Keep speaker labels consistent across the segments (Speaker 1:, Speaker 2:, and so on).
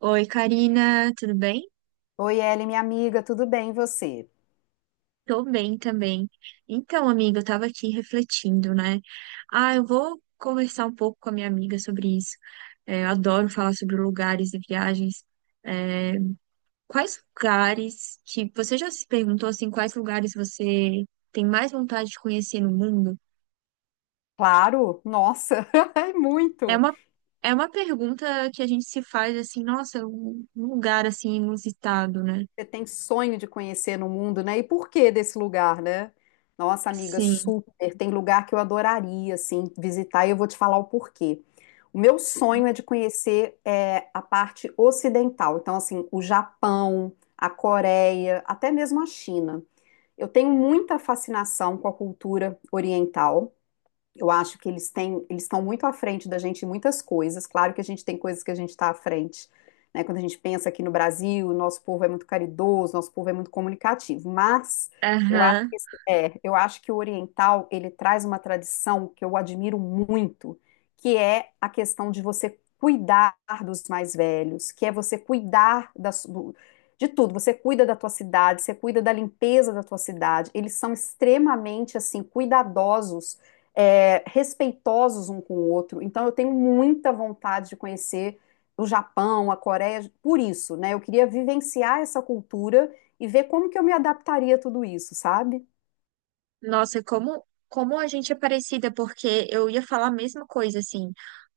Speaker 1: Oi, Karina, tudo bem?
Speaker 2: Oi, Ellen, minha amiga, tudo bem, e você?
Speaker 1: Tô bem também. Então, amiga, eu tava aqui refletindo, né? Ah, eu vou conversar um pouco com a minha amiga sobre isso. É, eu adoro falar sobre lugares e viagens. É, quais lugares que você já se perguntou assim, quais lugares você tem mais vontade de conhecer no mundo?
Speaker 2: Claro, nossa, é
Speaker 1: É
Speaker 2: muito.
Speaker 1: uma, é uma pergunta que a gente se faz assim, nossa, um lugar assim inusitado, né?
Speaker 2: Você tem sonho de conhecer no mundo, né? E por que desse lugar, né? Nossa, amiga,
Speaker 1: Sim.
Speaker 2: super. Tem lugar que eu adoraria, assim, visitar e eu vou te falar o porquê. O meu sonho é de conhecer a parte ocidental, então, assim, o Japão, a Coreia, até mesmo a China. Eu tenho muita fascinação com a cultura oriental. Eu acho que eles têm, eles estão muito à frente da gente em muitas coisas. Claro que a gente tem coisas que a gente está à frente, né? Quando a gente pensa aqui no Brasil, nosso povo é muito caridoso, nosso povo é muito comunicativo. Mas eu acho que
Speaker 1: Aham.
Speaker 2: eu acho que o oriental ele traz uma tradição que eu admiro muito, que é a questão de você cuidar dos mais velhos, que é você cuidar de tudo. Você cuida da tua cidade, você cuida da limpeza da tua cidade. Eles são extremamente assim cuidadosos respeitosos um com o outro. Então, eu tenho muita vontade de conhecer o Japão, a Coreia, por isso, né? Eu queria vivenciar essa cultura e ver como que eu me adaptaria a tudo isso, sabe?
Speaker 1: Nossa, como, como a gente é parecida, porque eu ia falar a mesma coisa, assim.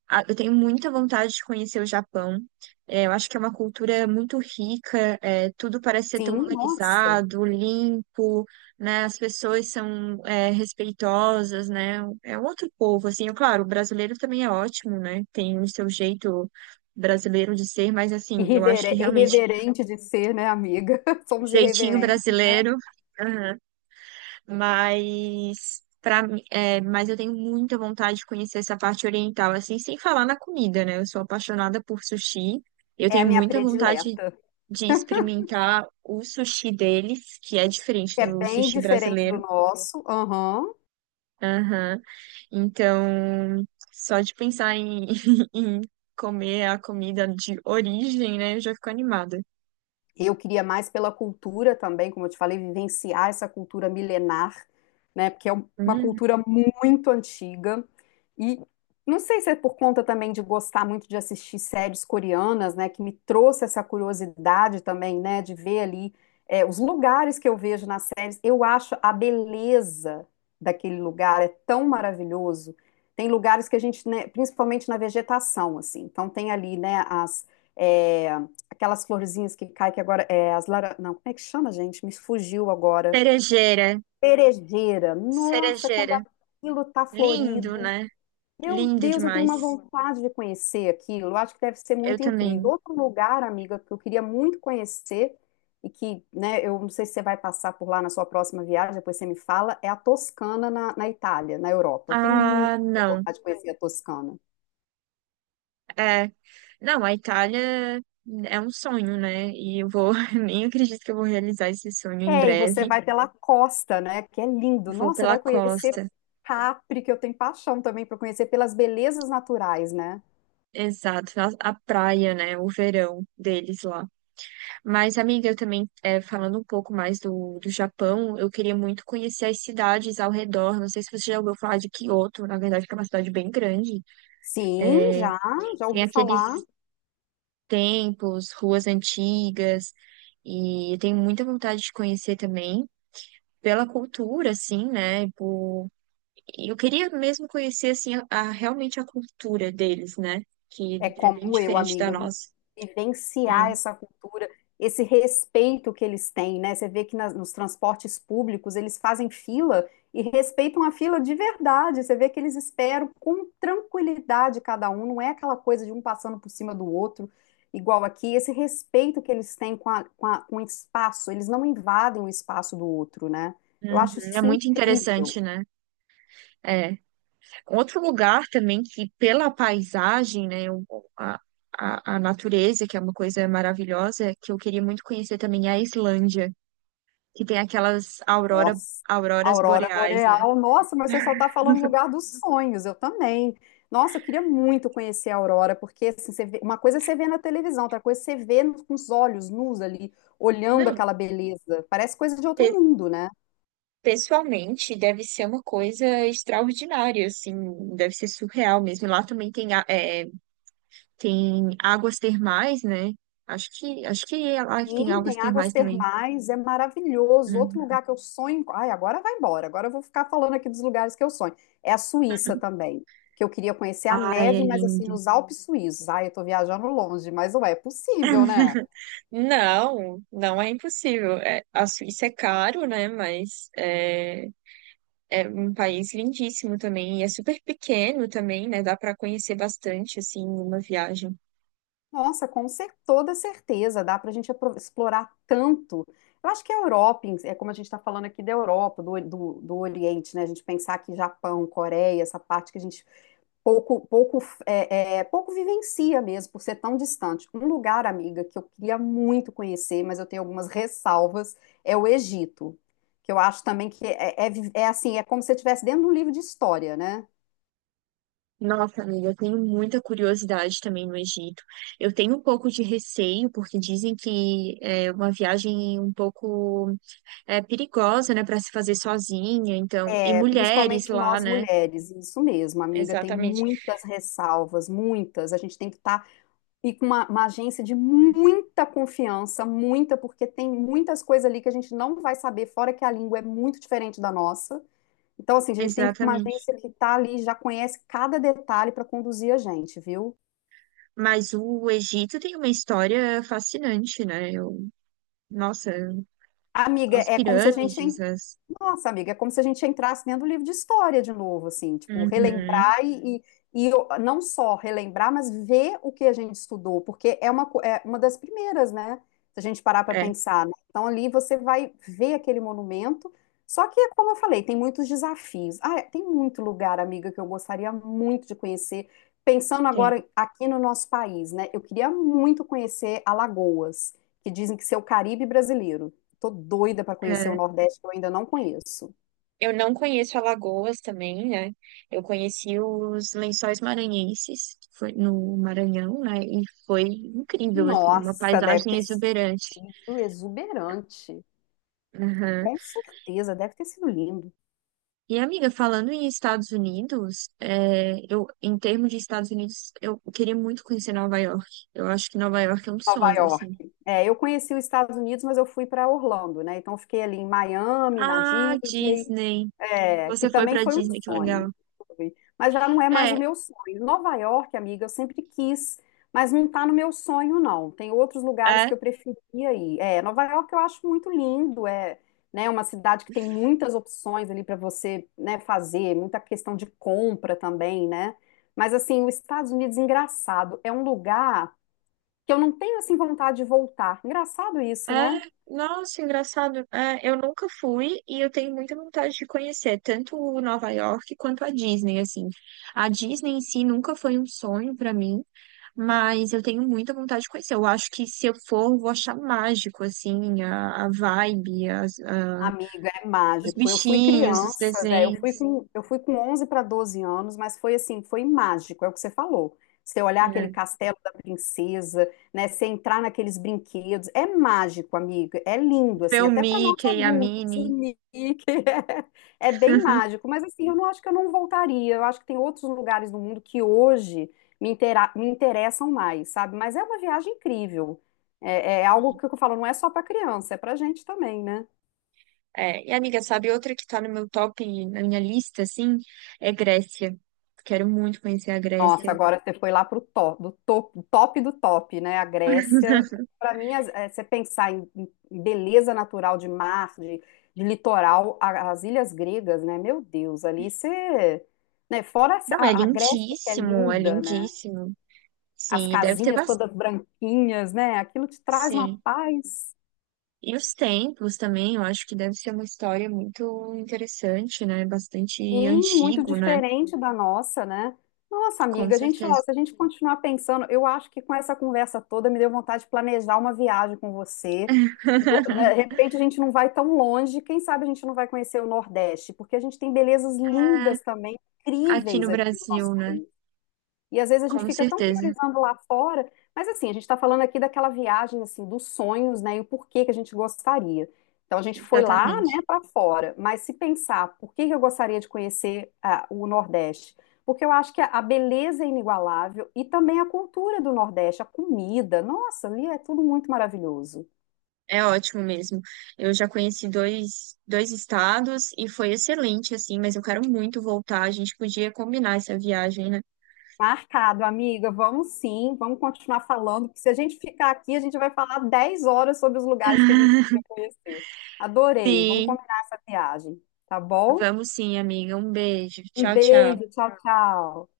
Speaker 1: Eu tenho muita vontade de conhecer o Japão. É, eu acho que é uma cultura muito rica, é, tudo parece ser tão
Speaker 2: Sim, nossa.
Speaker 1: organizado, limpo, né? As pessoas são, é, respeitosas, né? É um outro povo, assim. Eu, claro, o brasileiro também é ótimo, né? Tem o seu jeito brasileiro de ser, mas, assim, eu acho que realmente
Speaker 2: Irreverente de ser, né, amiga?
Speaker 1: o
Speaker 2: Somos
Speaker 1: jeitinho
Speaker 2: irreverentes.
Speaker 1: brasileiro. Mas para é, mas eu tenho muita vontade de conhecer essa parte oriental, assim, sem falar na comida, né? Eu sou apaixonada por sushi. Eu
Speaker 2: É a
Speaker 1: tenho
Speaker 2: minha
Speaker 1: muita vontade
Speaker 2: predileta,
Speaker 1: de experimentar o sushi deles, que é diferente
Speaker 2: que é
Speaker 1: do
Speaker 2: bem
Speaker 1: sushi
Speaker 2: diferente do
Speaker 1: brasileiro.
Speaker 2: nosso. Aham.
Speaker 1: Aham. Então, só de pensar em, em comer a comida de origem, né? Eu já fico animada.
Speaker 2: Eu queria mais pela cultura também, como eu te falei, vivenciar essa cultura milenar, né? Porque é uma
Speaker 1: Hum.
Speaker 2: cultura muito antiga. E não sei se é por conta também de gostar muito de assistir séries coreanas, né? Que me trouxe essa curiosidade também, né? De ver ali os lugares que eu vejo nas séries. Eu acho a beleza daquele lugar é tão maravilhoso. Tem lugares que a gente, né, principalmente na vegetação, assim. Então tem ali, né, é, aquelas florzinhas que caem, que agora é as lara... Não, como é que chama, gente? Me fugiu agora.
Speaker 1: Cerejeira,
Speaker 2: Cerejeira. Nossa, quando
Speaker 1: cerejeira.
Speaker 2: aquilo tá
Speaker 1: Lindo,
Speaker 2: florido.
Speaker 1: né?
Speaker 2: Meu
Speaker 1: Lindo
Speaker 2: Deus, eu tenho uma
Speaker 1: demais.
Speaker 2: vontade de conhecer aquilo. Eu acho que deve ser
Speaker 1: Eu
Speaker 2: muito incrível.
Speaker 1: também.
Speaker 2: Outro lugar, amiga, que eu queria muito conhecer e que, né, eu não sei se você vai passar por lá na sua próxima viagem, depois você me fala, é a Toscana na Itália, na Europa. Eu tenho muita
Speaker 1: Ah, não.
Speaker 2: vontade de conhecer a Toscana.
Speaker 1: É. Não, a Itália é um sonho, né? E eu vou, nem acredito que eu vou realizar esse sonho em
Speaker 2: É, e você
Speaker 1: breve.
Speaker 2: vai pela costa, né? Que é lindo.
Speaker 1: Vou
Speaker 2: Nossa, você vai
Speaker 1: pela
Speaker 2: conhecer
Speaker 1: costa.
Speaker 2: Capri, que eu tenho paixão também para conhecer pelas belezas naturais, né?
Speaker 1: Exato, a praia, né? O verão deles lá. Mas, amiga, eu também, é, falando um pouco mais do Japão, eu queria muito conhecer as cidades ao redor. Não sei se você já ouviu falar de Kyoto, na verdade, que é uma cidade bem grande.
Speaker 2: Sim,
Speaker 1: É,
Speaker 2: já, já
Speaker 1: tem
Speaker 2: ouvi falar.
Speaker 1: aqueles templos, ruas antigas, e eu tenho muita vontade de conhecer também pela cultura, assim, né? Eu queria mesmo conhecer, assim, realmente a cultura deles, né? Que
Speaker 2: É
Speaker 1: é bem
Speaker 2: como eu,
Speaker 1: diferente da
Speaker 2: amiga,
Speaker 1: nossa.
Speaker 2: vivenciar
Speaker 1: Hum,
Speaker 2: essa cultura, esse respeito que eles têm, né? Você vê que nos transportes públicos eles fazem fila e respeitam a fila de verdade. Você vê que eles esperam com tranquilidade cada um, não é aquela coisa de um passando por cima do outro, igual aqui. Esse respeito que eles têm com o espaço, eles não invadem o espaço do outro, né? Eu acho
Speaker 1: uhum. É
Speaker 2: isso
Speaker 1: muito
Speaker 2: incrível.
Speaker 1: interessante, né? É. Outro lugar também que, pela paisagem, né? A, a natureza, que é uma coisa maravilhosa, que eu queria muito conhecer também, é a Islândia, que tem
Speaker 2: Nossa,
Speaker 1: auroras
Speaker 2: Aurora
Speaker 1: boreais, né?
Speaker 2: Boreal. Nossa, mas você só está falando no lugar dos sonhos, eu também. Nossa, eu queria muito conhecer a Aurora, porque assim, uma coisa é você vê na televisão, outra coisa é você vê no- com os olhos nus ali, olhando
Speaker 1: Não,
Speaker 2: aquela beleza. Parece coisa de outro
Speaker 1: pe-
Speaker 2: mundo, né?
Speaker 1: pessoalmente deve ser uma coisa extraordinária, assim, deve ser surreal mesmo. Lá também tem, é, tem águas termais, né? Acho que é lá que tem
Speaker 2: Sim,
Speaker 1: águas
Speaker 2: tem águas
Speaker 1: termais também.
Speaker 2: termais, é maravilhoso. Outro
Speaker 1: Uhum.
Speaker 2: lugar que eu sonho. Ai, agora vai embora, agora eu vou ficar falando aqui dos lugares que eu sonho. É a Suíça também, que eu queria conhecer a
Speaker 1: Ai, é
Speaker 2: neve, mas assim,
Speaker 1: lindo.
Speaker 2: nos Alpes suíços. Ai, eu tô viajando longe, mas ué, é possível, né?
Speaker 1: Não, não é impossível. É, a Suíça é caro, né? Mas é, é um país lindíssimo também. E é super pequeno também, né? Dá para conhecer bastante, assim, numa viagem.
Speaker 2: Nossa, com toda certeza, dá para a gente explorar tanto. Eu acho que a Europa, si, é como a gente está falando aqui da Europa, do Oriente, né? A gente pensar que Japão, Coreia, essa parte que a gente pouco, pouco, pouco vivencia mesmo, por ser tão distante. Um lugar, amiga, que eu queria muito conhecer, mas eu tenho algumas ressalvas, é o Egito, que eu acho também que é assim, é como se você estivesse dentro de um livro de história, né?
Speaker 1: Nossa, amiga, eu tenho muita curiosidade também no Egito. Eu tenho um pouco de receio, porque dizem que é uma viagem um pouco é, perigosa, né, para se fazer sozinha, então, e
Speaker 2: É,
Speaker 1: mulheres
Speaker 2: principalmente
Speaker 1: lá,
Speaker 2: nós
Speaker 1: né?
Speaker 2: mulheres, isso mesmo, amiga, tem
Speaker 1: Exatamente.
Speaker 2: muitas ressalvas, muitas. A gente tem que estar e com uma agência de muita confiança, muita, porque tem muitas coisas ali que a gente não vai saber, fora que a língua é muito diferente da nossa. Então, assim, a gente tem que ir com uma
Speaker 1: Exatamente.
Speaker 2: agência que está ali, já conhece cada detalhe para conduzir a gente, viu?
Speaker 1: Mas o Egito tem uma história fascinante, né? Eu, nossa,
Speaker 2: Amiga,
Speaker 1: as
Speaker 2: é como se a gente.
Speaker 1: pirâmides,
Speaker 2: En-
Speaker 1: as...
Speaker 2: Nossa, amiga, é como se a gente entrasse dentro do livro de história de novo, assim, tipo,
Speaker 1: Uhum,
Speaker 2: relembrar e não só relembrar, mas ver o que a gente estudou, porque é é uma das primeiras, né? Se a gente parar para
Speaker 1: é,
Speaker 2: pensar, né? Então ali você vai ver aquele monumento, só que, como eu falei, tem muitos desafios. Ah, é, tem muito lugar, amiga, que eu gostaria muito de conhecer. Pensando
Speaker 1: tem.
Speaker 2: agora aqui no nosso país, né? Eu queria muito conhecer Alagoas, que dizem que ser o Caribe brasileiro. Tô doida para conhecer o
Speaker 1: É.
Speaker 2: Nordeste, que eu ainda não conheço.
Speaker 1: Eu não conheço Alagoas também, né? Eu conheci os Lençóis Maranhenses, que foi no Maranhão, né? E foi incrível, assim, uma
Speaker 2: Nossa, deve
Speaker 1: paisagem
Speaker 2: ter
Speaker 1: exuberante.
Speaker 2: sido exuberante.
Speaker 1: Aham.
Speaker 2: Com certeza, deve ter sido lindo.
Speaker 1: E, amiga, falando em Estados Unidos, é, eu, em termos de Estados Unidos, eu queria muito conhecer Nova York. Eu acho que Nova York é um
Speaker 2: Nova
Speaker 1: sonho,
Speaker 2: York.
Speaker 1: assim.
Speaker 2: É, eu conheci os Estados Unidos, mas eu fui para Orlando, né? Então eu fiquei ali em Miami, na
Speaker 1: Ah,
Speaker 2: Disney.
Speaker 1: Disney.
Speaker 2: É, que
Speaker 1: Você foi
Speaker 2: também
Speaker 1: pra
Speaker 2: foi um
Speaker 1: Disney, que
Speaker 2: sonho,
Speaker 1: legal.
Speaker 2: foi. Mas já não é mais o
Speaker 1: É,
Speaker 2: meu sonho. Nova York, amiga, eu sempre quis, mas não está no meu sonho, não. Tem outros lugares que
Speaker 1: é.
Speaker 2: eu preferia ir. É, Nova York eu acho muito lindo, é, né, uma cidade que tem muitas opções ali para você, né, fazer, muita questão de compra também, né? Mas assim, os Estados Unidos, engraçado, é um lugar que eu não tenho assim vontade de voltar. Engraçado isso,
Speaker 1: É,
Speaker 2: né?
Speaker 1: nossa, engraçado. É, eu nunca fui e eu tenho muita vontade de conhecer tanto o Nova York quanto a Disney, assim. A Disney em si nunca foi um sonho pra mim, mas eu tenho muita vontade de conhecer. Eu acho que se eu for, eu vou achar mágico, assim, a vibe,
Speaker 2: Amiga, é
Speaker 1: os
Speaker 2: mágico. Eu fui
Speaker 1: bichinhos, os
Speaker 2: criança, né?
Speaker 1: desenhos,
Speaker 2: Eu fui com 11 para 12 anos, mas foi assim, foi mágico, é o que você falou. Você olhar aquele
Speaker 1: né?
Speaker 2: castelo da princesa, né? Você entrar naqueles brinquedos, é mágico, amiga. É lindo,
Speaker 1: Ver
Speaker 2: assim,
Speaker 1: o
Speaker 2: até para nós
Speaker 1: Mickey, a
Speaker 2: adultos, o
Speaker 1: Minnie.
Speaker 2: Nick, é bem mágico. Mas assim, eu não acho que eu não voltaria. Eu acho que tem outros lugares no mundo que hoje me interessam mais, sabe? Mas é uma viagem incrível. É algo que eu falo, não é só para criança, é para gente também, né?
Speaker 1: É, e amiga, sabe outra que tá no meu top, na minha lista, assim, é Grécia. Quero muito conhecer a
Speaker 2: Nossa,
Speaker 1: Grécia.
Speaker 2: agora você foi lá pro top do top, né? A Grécia. Para mim, você pensar em, em beleza natural de mar, de litoral, as ilhas gregas, né? Meu Deus, ali você. Né? Fora
Speaker 1: Não, é
Speaker 2: a Grécia, que é
Speaker 1: lindíssimo, é
Speaker 2: linda, né?
Speaker 1: lindíssimo.
Speaker 2: As
Speaker 1: Sim, e deve ter
Speaker 2: casinhas
Speaker 1: bastante.
Speaker 2: todas branquinhas, né? Aquilo te traz uma
Speaker 1: Sim.
Speaker 2: paz.
Speaker 1: E os templos também, eu acho que deve ser uma história muito interessante, né? Bastante
Speaker 2: Sim, muito
Speaker 1: antigo, né?
Speaker 2: diferente da nossa, né? Nossa,
Speaker 1: Com
Speaker 2: amiga, a gente, ó,
Speaker 1: certeza.
Speaker 2: se a gente continuar pensando, eu acho que com essa conversa toda me deu vontade de planejar uma viagem com você. Lo- né, De repente a gente não vai tão longe, quem sabe a gente não vai conhecer o Nordeste, porque a gente tem belezas
Speaker 1: É,
Speaker 2: lindas também,
Speaker 1: aqui
Speaker 2: incríveis
Speaker 1: no
Speaker 2: aqui no nosso
Speaker 1: Brasil, né?
Speaker 2: país. E às vezes a gente
Speaker 1: Com
Speaker 2: fica tão
Speaker 1: certeza.
Speaker 2: priorizando lá fora, mas assim, a gente está falando aqui daquela viagem assim dos sonhos, né, e o porquê que a gente gostaria. Então a gente foi lá, né,
Speaker 1: Exatamente.
Speaker 2: para fora, mas se pensar, por que que eu gostaria de conhecer ah, o Nordeste? Porque eu acho que a beleza é inigualável e também a cultura do Nordeste, a comida, nossa, ali é tudo muito maravilhoso.
Speaker 1: É ótimo mesmo. Eu já conheci dois estados e foi excelente, assim, mas eu quero muito voltar. A gente podia combinar essa viagem, né?
Speaker 2: Marcado, amiga. Vamos sim, vamos continuar falando, porque se a gente ficar aqui, a gente vai falar 10 horas sobre os lugares que a gente queria conhecer. Adorei. Vamos
Speaker 1: Sim.
Speaker 2: combinar essa viagem, tá bom?
Speaker 1: Vamos sim, amiga. Um beijo.
Speaker 2: Um
Speaker 1: Tchau, tchau.
Speaker 2: beijo, tchau, tchau.